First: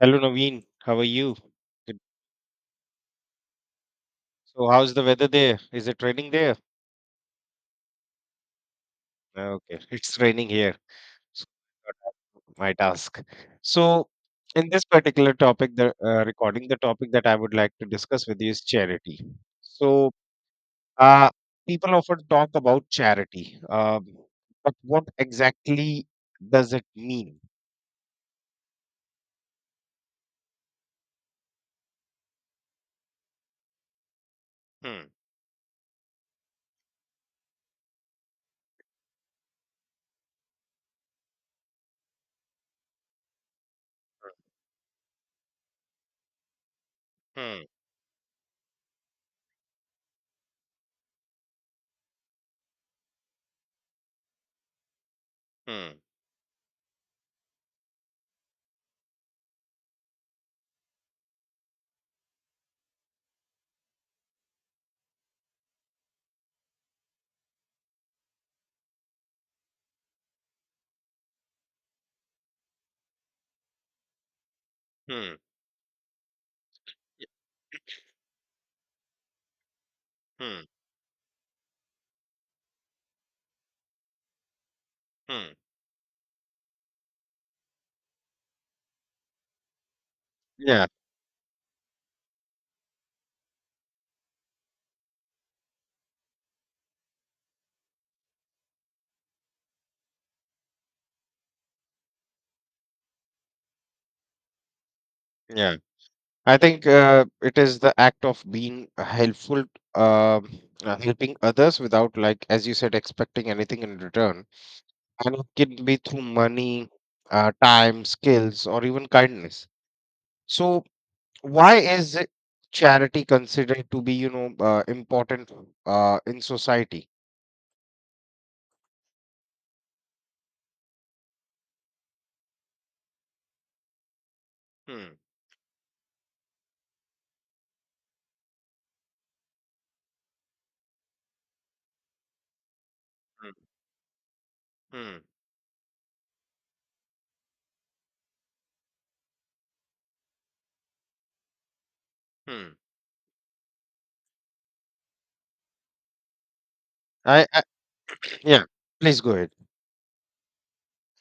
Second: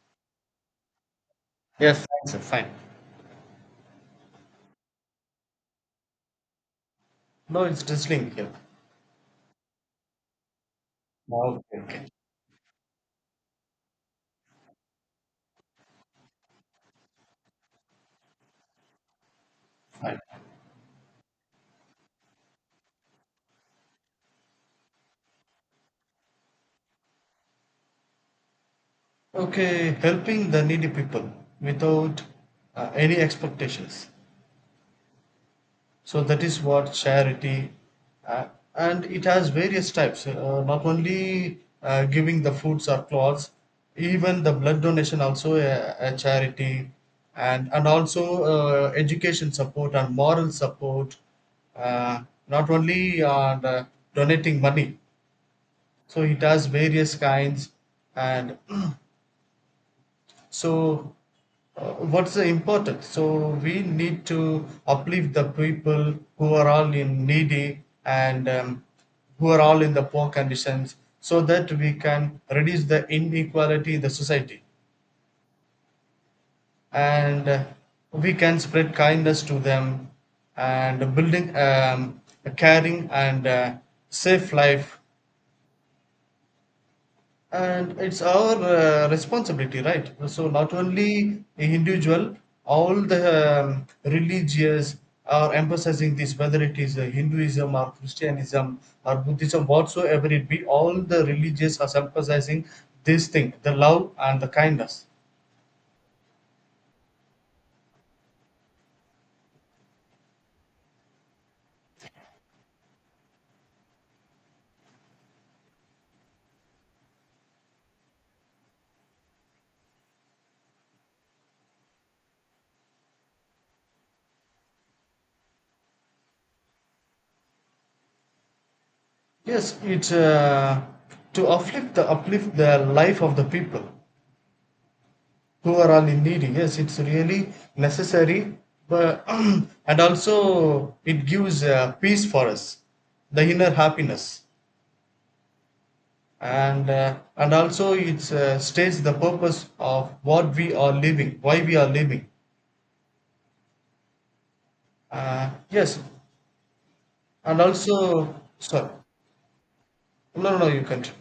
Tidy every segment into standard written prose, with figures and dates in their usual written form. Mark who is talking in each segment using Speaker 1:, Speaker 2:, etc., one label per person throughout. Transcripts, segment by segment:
Speaker 1: Hello Naveen, how are you?
Speaker 2: Yes,
Speaker 1: Good.
Speaker 2: fine, sir, fine.
Speaker 1: So how's the weather there? Is it raining there?
Speaker 2: No, it's drizzling here.
Speaker 1: Ah, okay, it's raining here. So
Speaker 2: No, okay, okay,
Speaker 1: my task. So in this particular topic, the recording, the topic that I would like to discuss with you is charity. So
Speaker 2: fine.
Speaker 1: uh, People often talk about charity, but what exactly does it mean?
Speaker 2: Okay, helping the needy people without any expectations.
Speaker 1: Hmm.
Speaker 2: So that is what charity, uh, and it has various types. Not only giving the foods or clothes, even the blood donation also a charity,
Speaker 1: Hmm.
Speaker 2: and also education support and moral support. Uh, Not only the donating money.
Speaker 1: Hmm.
Speaker 2: So it has various kinds, and so what's the importance? So we need to uplift the people who are all in needy and who are all in the poor conditions, so that we can reduce the inequality in the society,
Speaker 1: Hmm.
Speaker 2: and we can spread kindness to them,
Speaker 1: Hmm.
Speaker 2: and building a caring and safe life,
Speaker 1: Hmm.
Speaker 2: and it's our responsibility, right? So not
Speaker 1: Yeah,
Speaker 2: only individual, all the religious are emphasizing this, whether it is Hinduism or Christianism or Buddhism, whatsoever it be, all the religious are emphasizing this thing, the love and the kindness.
Speaker 1: yeah. I think it is the act of being helpful, um, helping others without, like, as you said, expecting anything in return. And it can be through money, time, skills, or even kindness. So, why is it charity considered to be, important in society?
Speaker 2: Yes, it's to uplift the life of the people
Speaker 1: Hmm,
Speaker 2: who are all in need. Yes, it's really necessary, but and also it gives peace for us, the
Speaker 1: hmm,
Speaker 2: inner happiness,
Speaker 1: hmm,
Speaker 2: and and also it states the purpose of what we are living, why we are living.
Speaker 1: hmm.
Speaker 2: Uh, yes.
Speaker 1: I,
Speaker 2: And
Speaker 1: I,
Speaker 2: also,
Speaker 1: yeah,
Speaker 2: sorry.
Speaker 1: please go ahead.
Speaker 2: No, no, no, you can't.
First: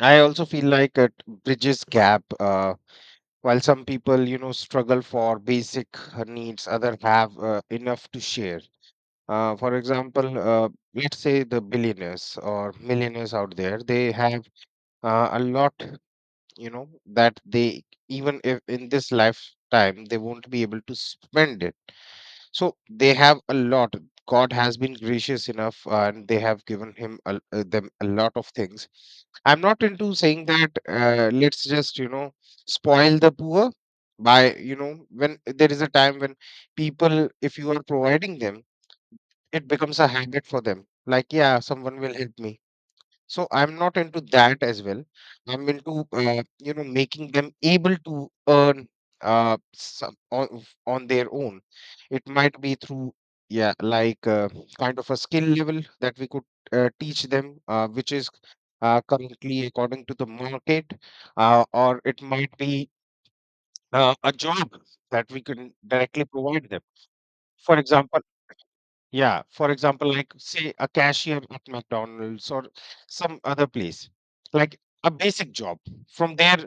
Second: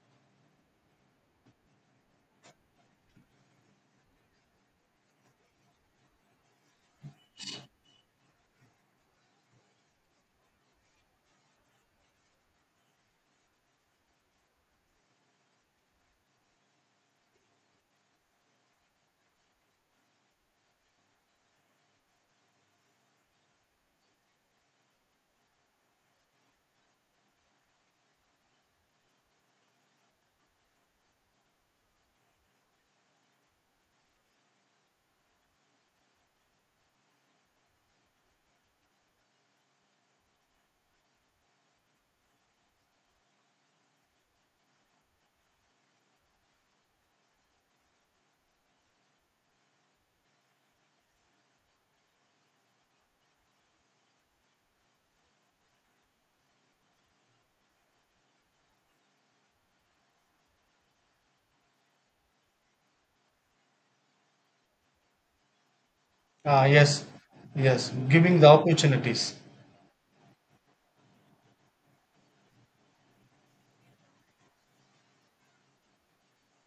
Speaker 1: I also feel like it bridges gap. While some people, you know, struggle for basic needs, others have enough to share. For example, let's say the billionaires or millionaires out there, they have a lot, you know, that they, even if in this lifetime they won't be able to spend it, so they have a lot. God has been gracious enough and they have given them a lot of things. I'm not into saying that, let's just, you know, spoil the poor by, you know, when there is a time when people, if you are providing them, it becomes a habit for them, like, yeah, someone will help me. So I'm not into that as well. I'm into, you know, making them able to earn uh some on, on their own. It might be through, yeah, like kind of a skill level that we could teach them, which is currently according to the market, or it might be a job that we can directly
Speaker 2: Ah,
Speaker 1: provide them.
Speaker 2: yes,
Speaker 1: For
Speaker 2: yes,
Speaker 1: example,
Speaker 2: giving the opportunities.
Speaker 1: yeah, for example, like say a cashier at McDonald's or some other place, like a basic job. From there,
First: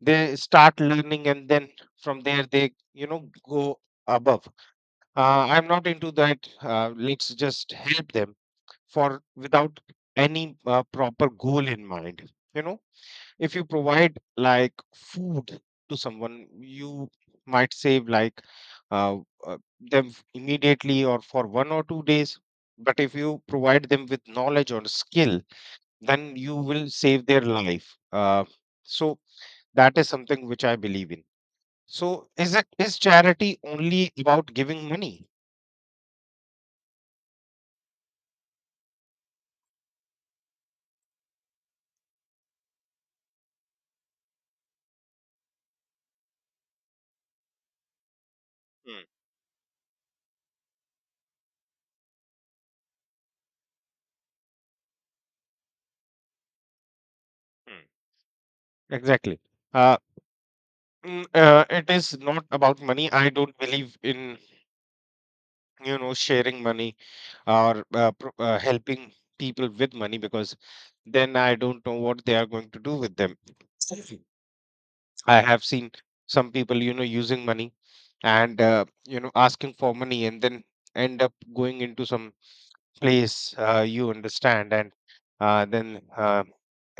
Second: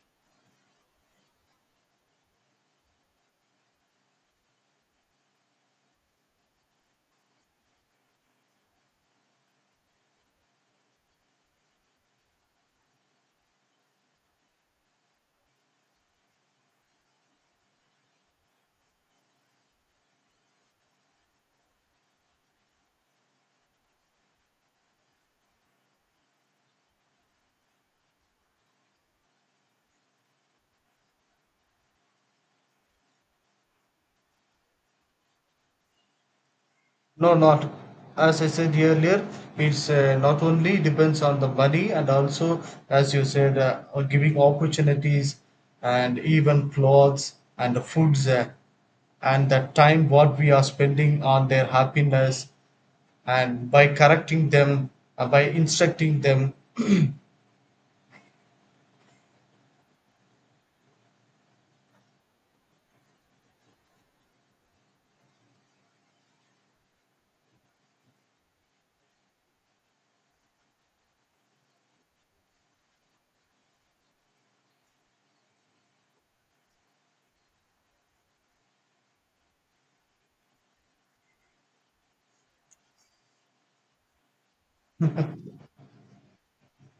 Speaker 1: they start learning, and then from there, they, you know, go above. I'm not into that. Let's just help them for without any proper goal in mind. You know, if you provide like food to someone, you might save like, uh, uh, immediately or for 1 or 2 days, but if you provide them with knowledge or skill, then you will save their life, so that is something which I believe in. So is charity only about giving money?
Speaker 2: No, not as I said earlier, it's not only depends on the money, and also, as you said, on giving opportunities and even clothes and the foods,
Speaker 1: Hmm,
Speaker 2: and the time what we are spending on their happiness, and by correcting them, by instructing them.
Speaker 1: hmm. Exactly. uh, it is not about money. I don't believe in, you know, sharing money, or helping people with money, because then I don't know what they are going to do with them. I have seen some people, you know, using money and, you know, asking for money and then end up going into some place, you understand, and then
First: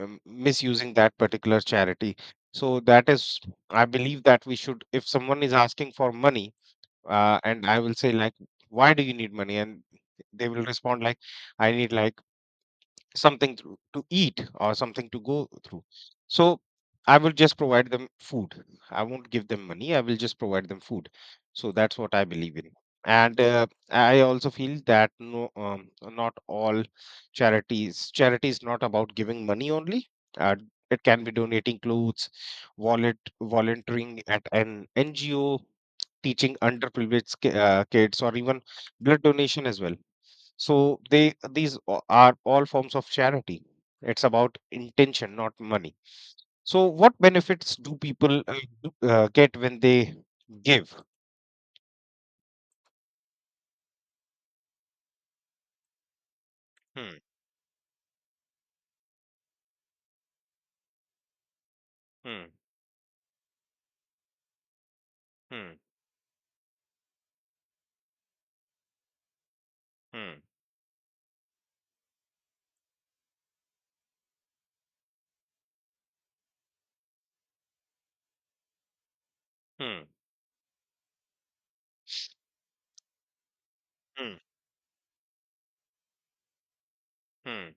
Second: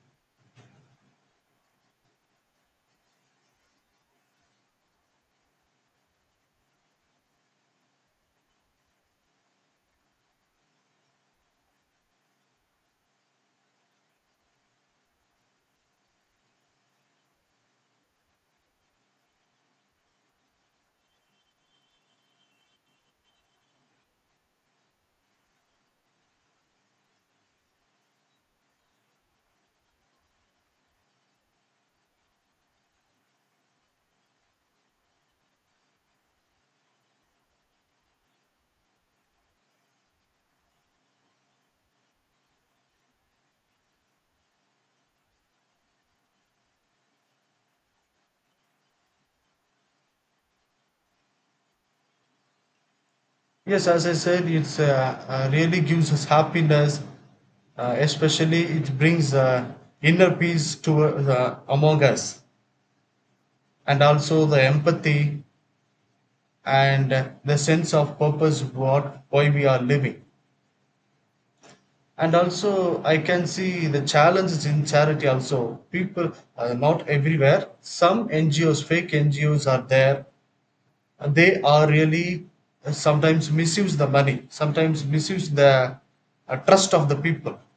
Speaker 1: misusing that particular charity. So that is, I believe that we should, if someone is asking for money, and I will say like, why do you need money? And they will respond like, I need like something to eat or something to go through. So I will just provide them food. I won't give them money. I will just provide them food. So that's what I believe in. And I also feel that no, not all charities. Charity is not about giving money only. Uh, it can be donating clothes, wallet, volunteering at an NGO, teaching underprivileged kids, or even blood donation as well. So are all forms of charity. It's about intention, not money. So what benefits do people get when they give?
Speaker 2: Yes, as I said, it's really gives us happiness.
Speaker 1: Hmm,
Speaker 2: Especially, it brings inner peace to among us,
Speaker 1: hmm,
Speaker 2: and also the empathy
Speaker 1: hmm,
Speaker 2: and the sense of purpose, what, why we are living.
Speaker 1: hmm,
Speaker 2: And also I can see the challenges in charity also. People are not everywhere, some NGOs, fake NGOs are
Speaker 1: hmm,
Speaker 2: there, and they are really sometimes misuse the
Speaker 1: hmm,
Speaker 2: money, sometimes misuse the trust of the people,
Speaker 1: hmm,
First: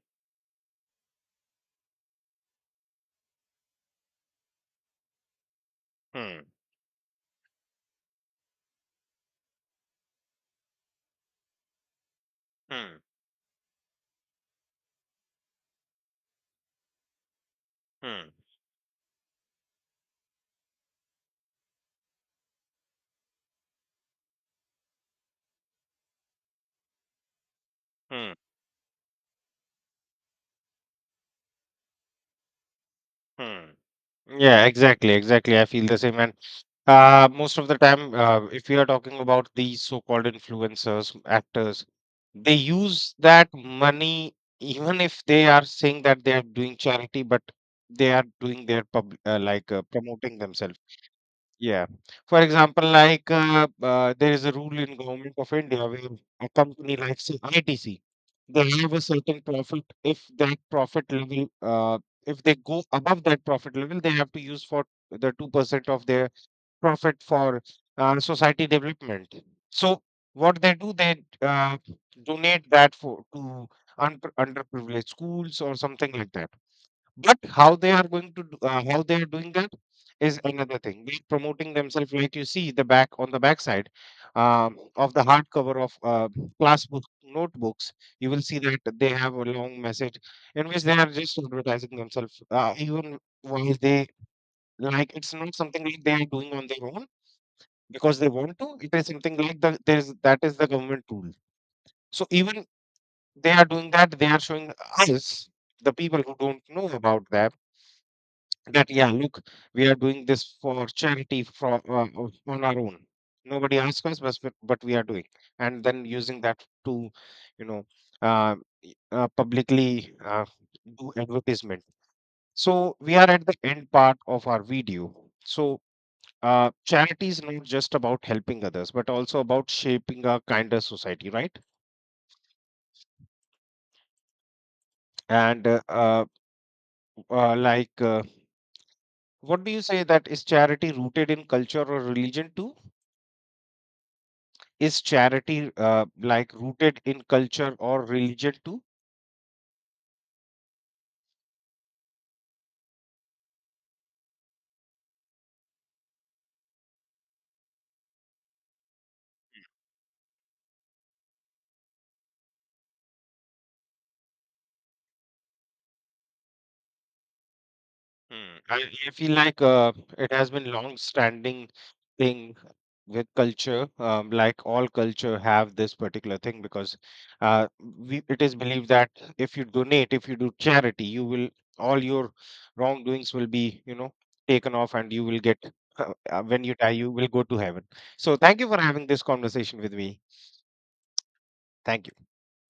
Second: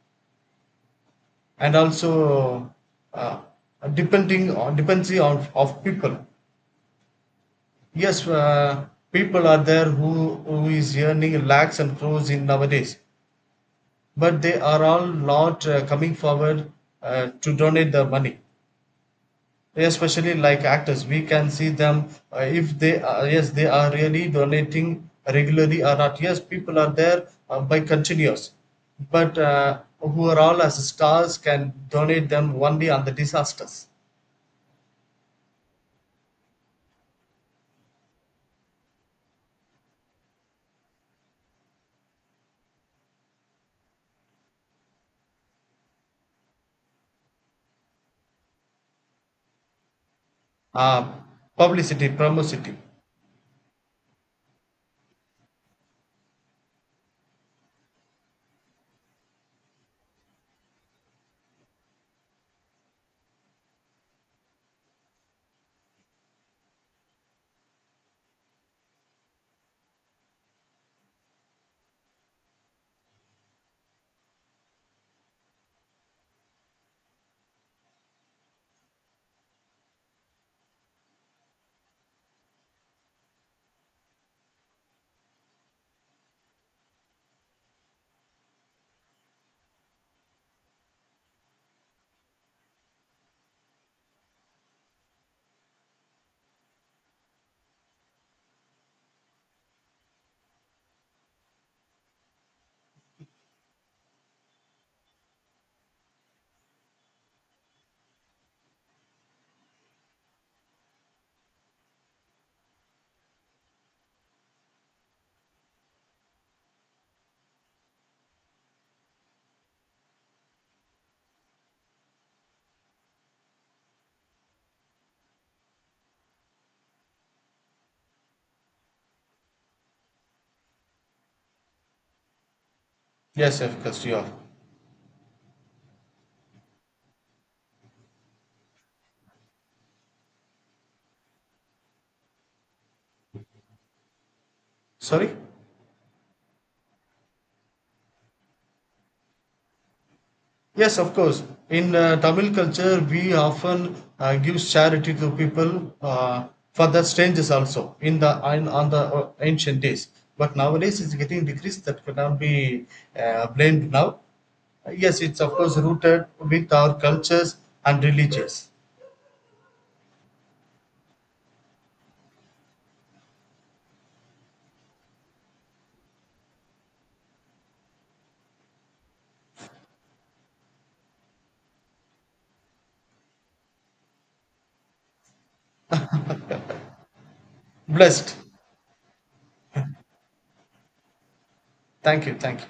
Speaker 2: and also uh, depending on dependency on of people.
Speaker 1: hmm,
Speaker 2: Yes, people are there who is earning lakhs and crores in nowadays,
Speaker 1: hmm,
Speaker 2: but they are all not coming forward to donate their
Speaker 1: hmm,
Speaker 2: money. Especially like actors, we can see them, if they are, yes, they are really donating regularly or not. Yes, people are there, by
Speaker 1: hmm,
Speaker 2: continuous, but who are all as stars can donate them only on the
Speaker 1: hmm.
Speaker 2: disasters.
Speaker 1: Yeah, exactly, exactly. I feel the same. And most of the time, if we are talking about these so-called influencers, actors, they use that money, even if they are saying that they are doing charity, but they are doing their pub like promoting themselves.
Speaker 2: Uh,
Speaker 1: Yeah.
Speaker 2: Publicity,
Speaker 1: For
Speaker 2: promosity.
Speaker 1: example, like, there is a rule in government of India where a company like say ITC, they have a certain profit. If that profit level, if they go above that profit level, they have to use for the 2% of their profit for society development. So what they do, they donate that for to underprivileged schools or something like that. But how they are going to do, how they are doing that is another thing. They're promoting themselves, like you see the back on the backside of the hardcover of class book notebooks. You will see that they have a long message in which they are just advertising themselves, even while they, like, it's not something like they are doing on their own because they want to. It is something like the there's that is the government tool. So even they are doing that, they are showing us, the people who don't know about that, that, yeah, look, we are doing this for charity from, on our own. Nobody asked us, but we are doing, and then using that to, you know, uh, publicly do advertisement. So we are at the end part of our video. So charity is not just about helping others, but also about shaping a kinder society, right?
Speaker 2: Yes, of course, you are.
Speaker 1: And uh, like, uh, what do you say, that is charity rooted in culture or religion too? Is
Speaker 2: Sorry?
Speaker 1: charity, like, rooted in culture or religion too?
Speaker 2: Yes, of course. In Tamil culture, we often give charity to people, for the strangers also, in the in, on the ancient days. But nowadays, it's getting decreased. That cannot be blamed now. Yes, it's of course rooted with our cultures and
Speaker 1: Mm.
Speaker 2: religions.
Speaker 1: I feel like it has been long-standing thing with culture. Like all culture have this particular thing, because uh, it is believed that if you donate, if you do charity, you will, all your wrongdoings will be, you know, taken off, and you will get, when you die, you will go to heaven. So
Speaker 2: Blessed.
Speaker 1: thank you for having this conversation with me. Thank you.
Speaker 2: Thank you. Thank you.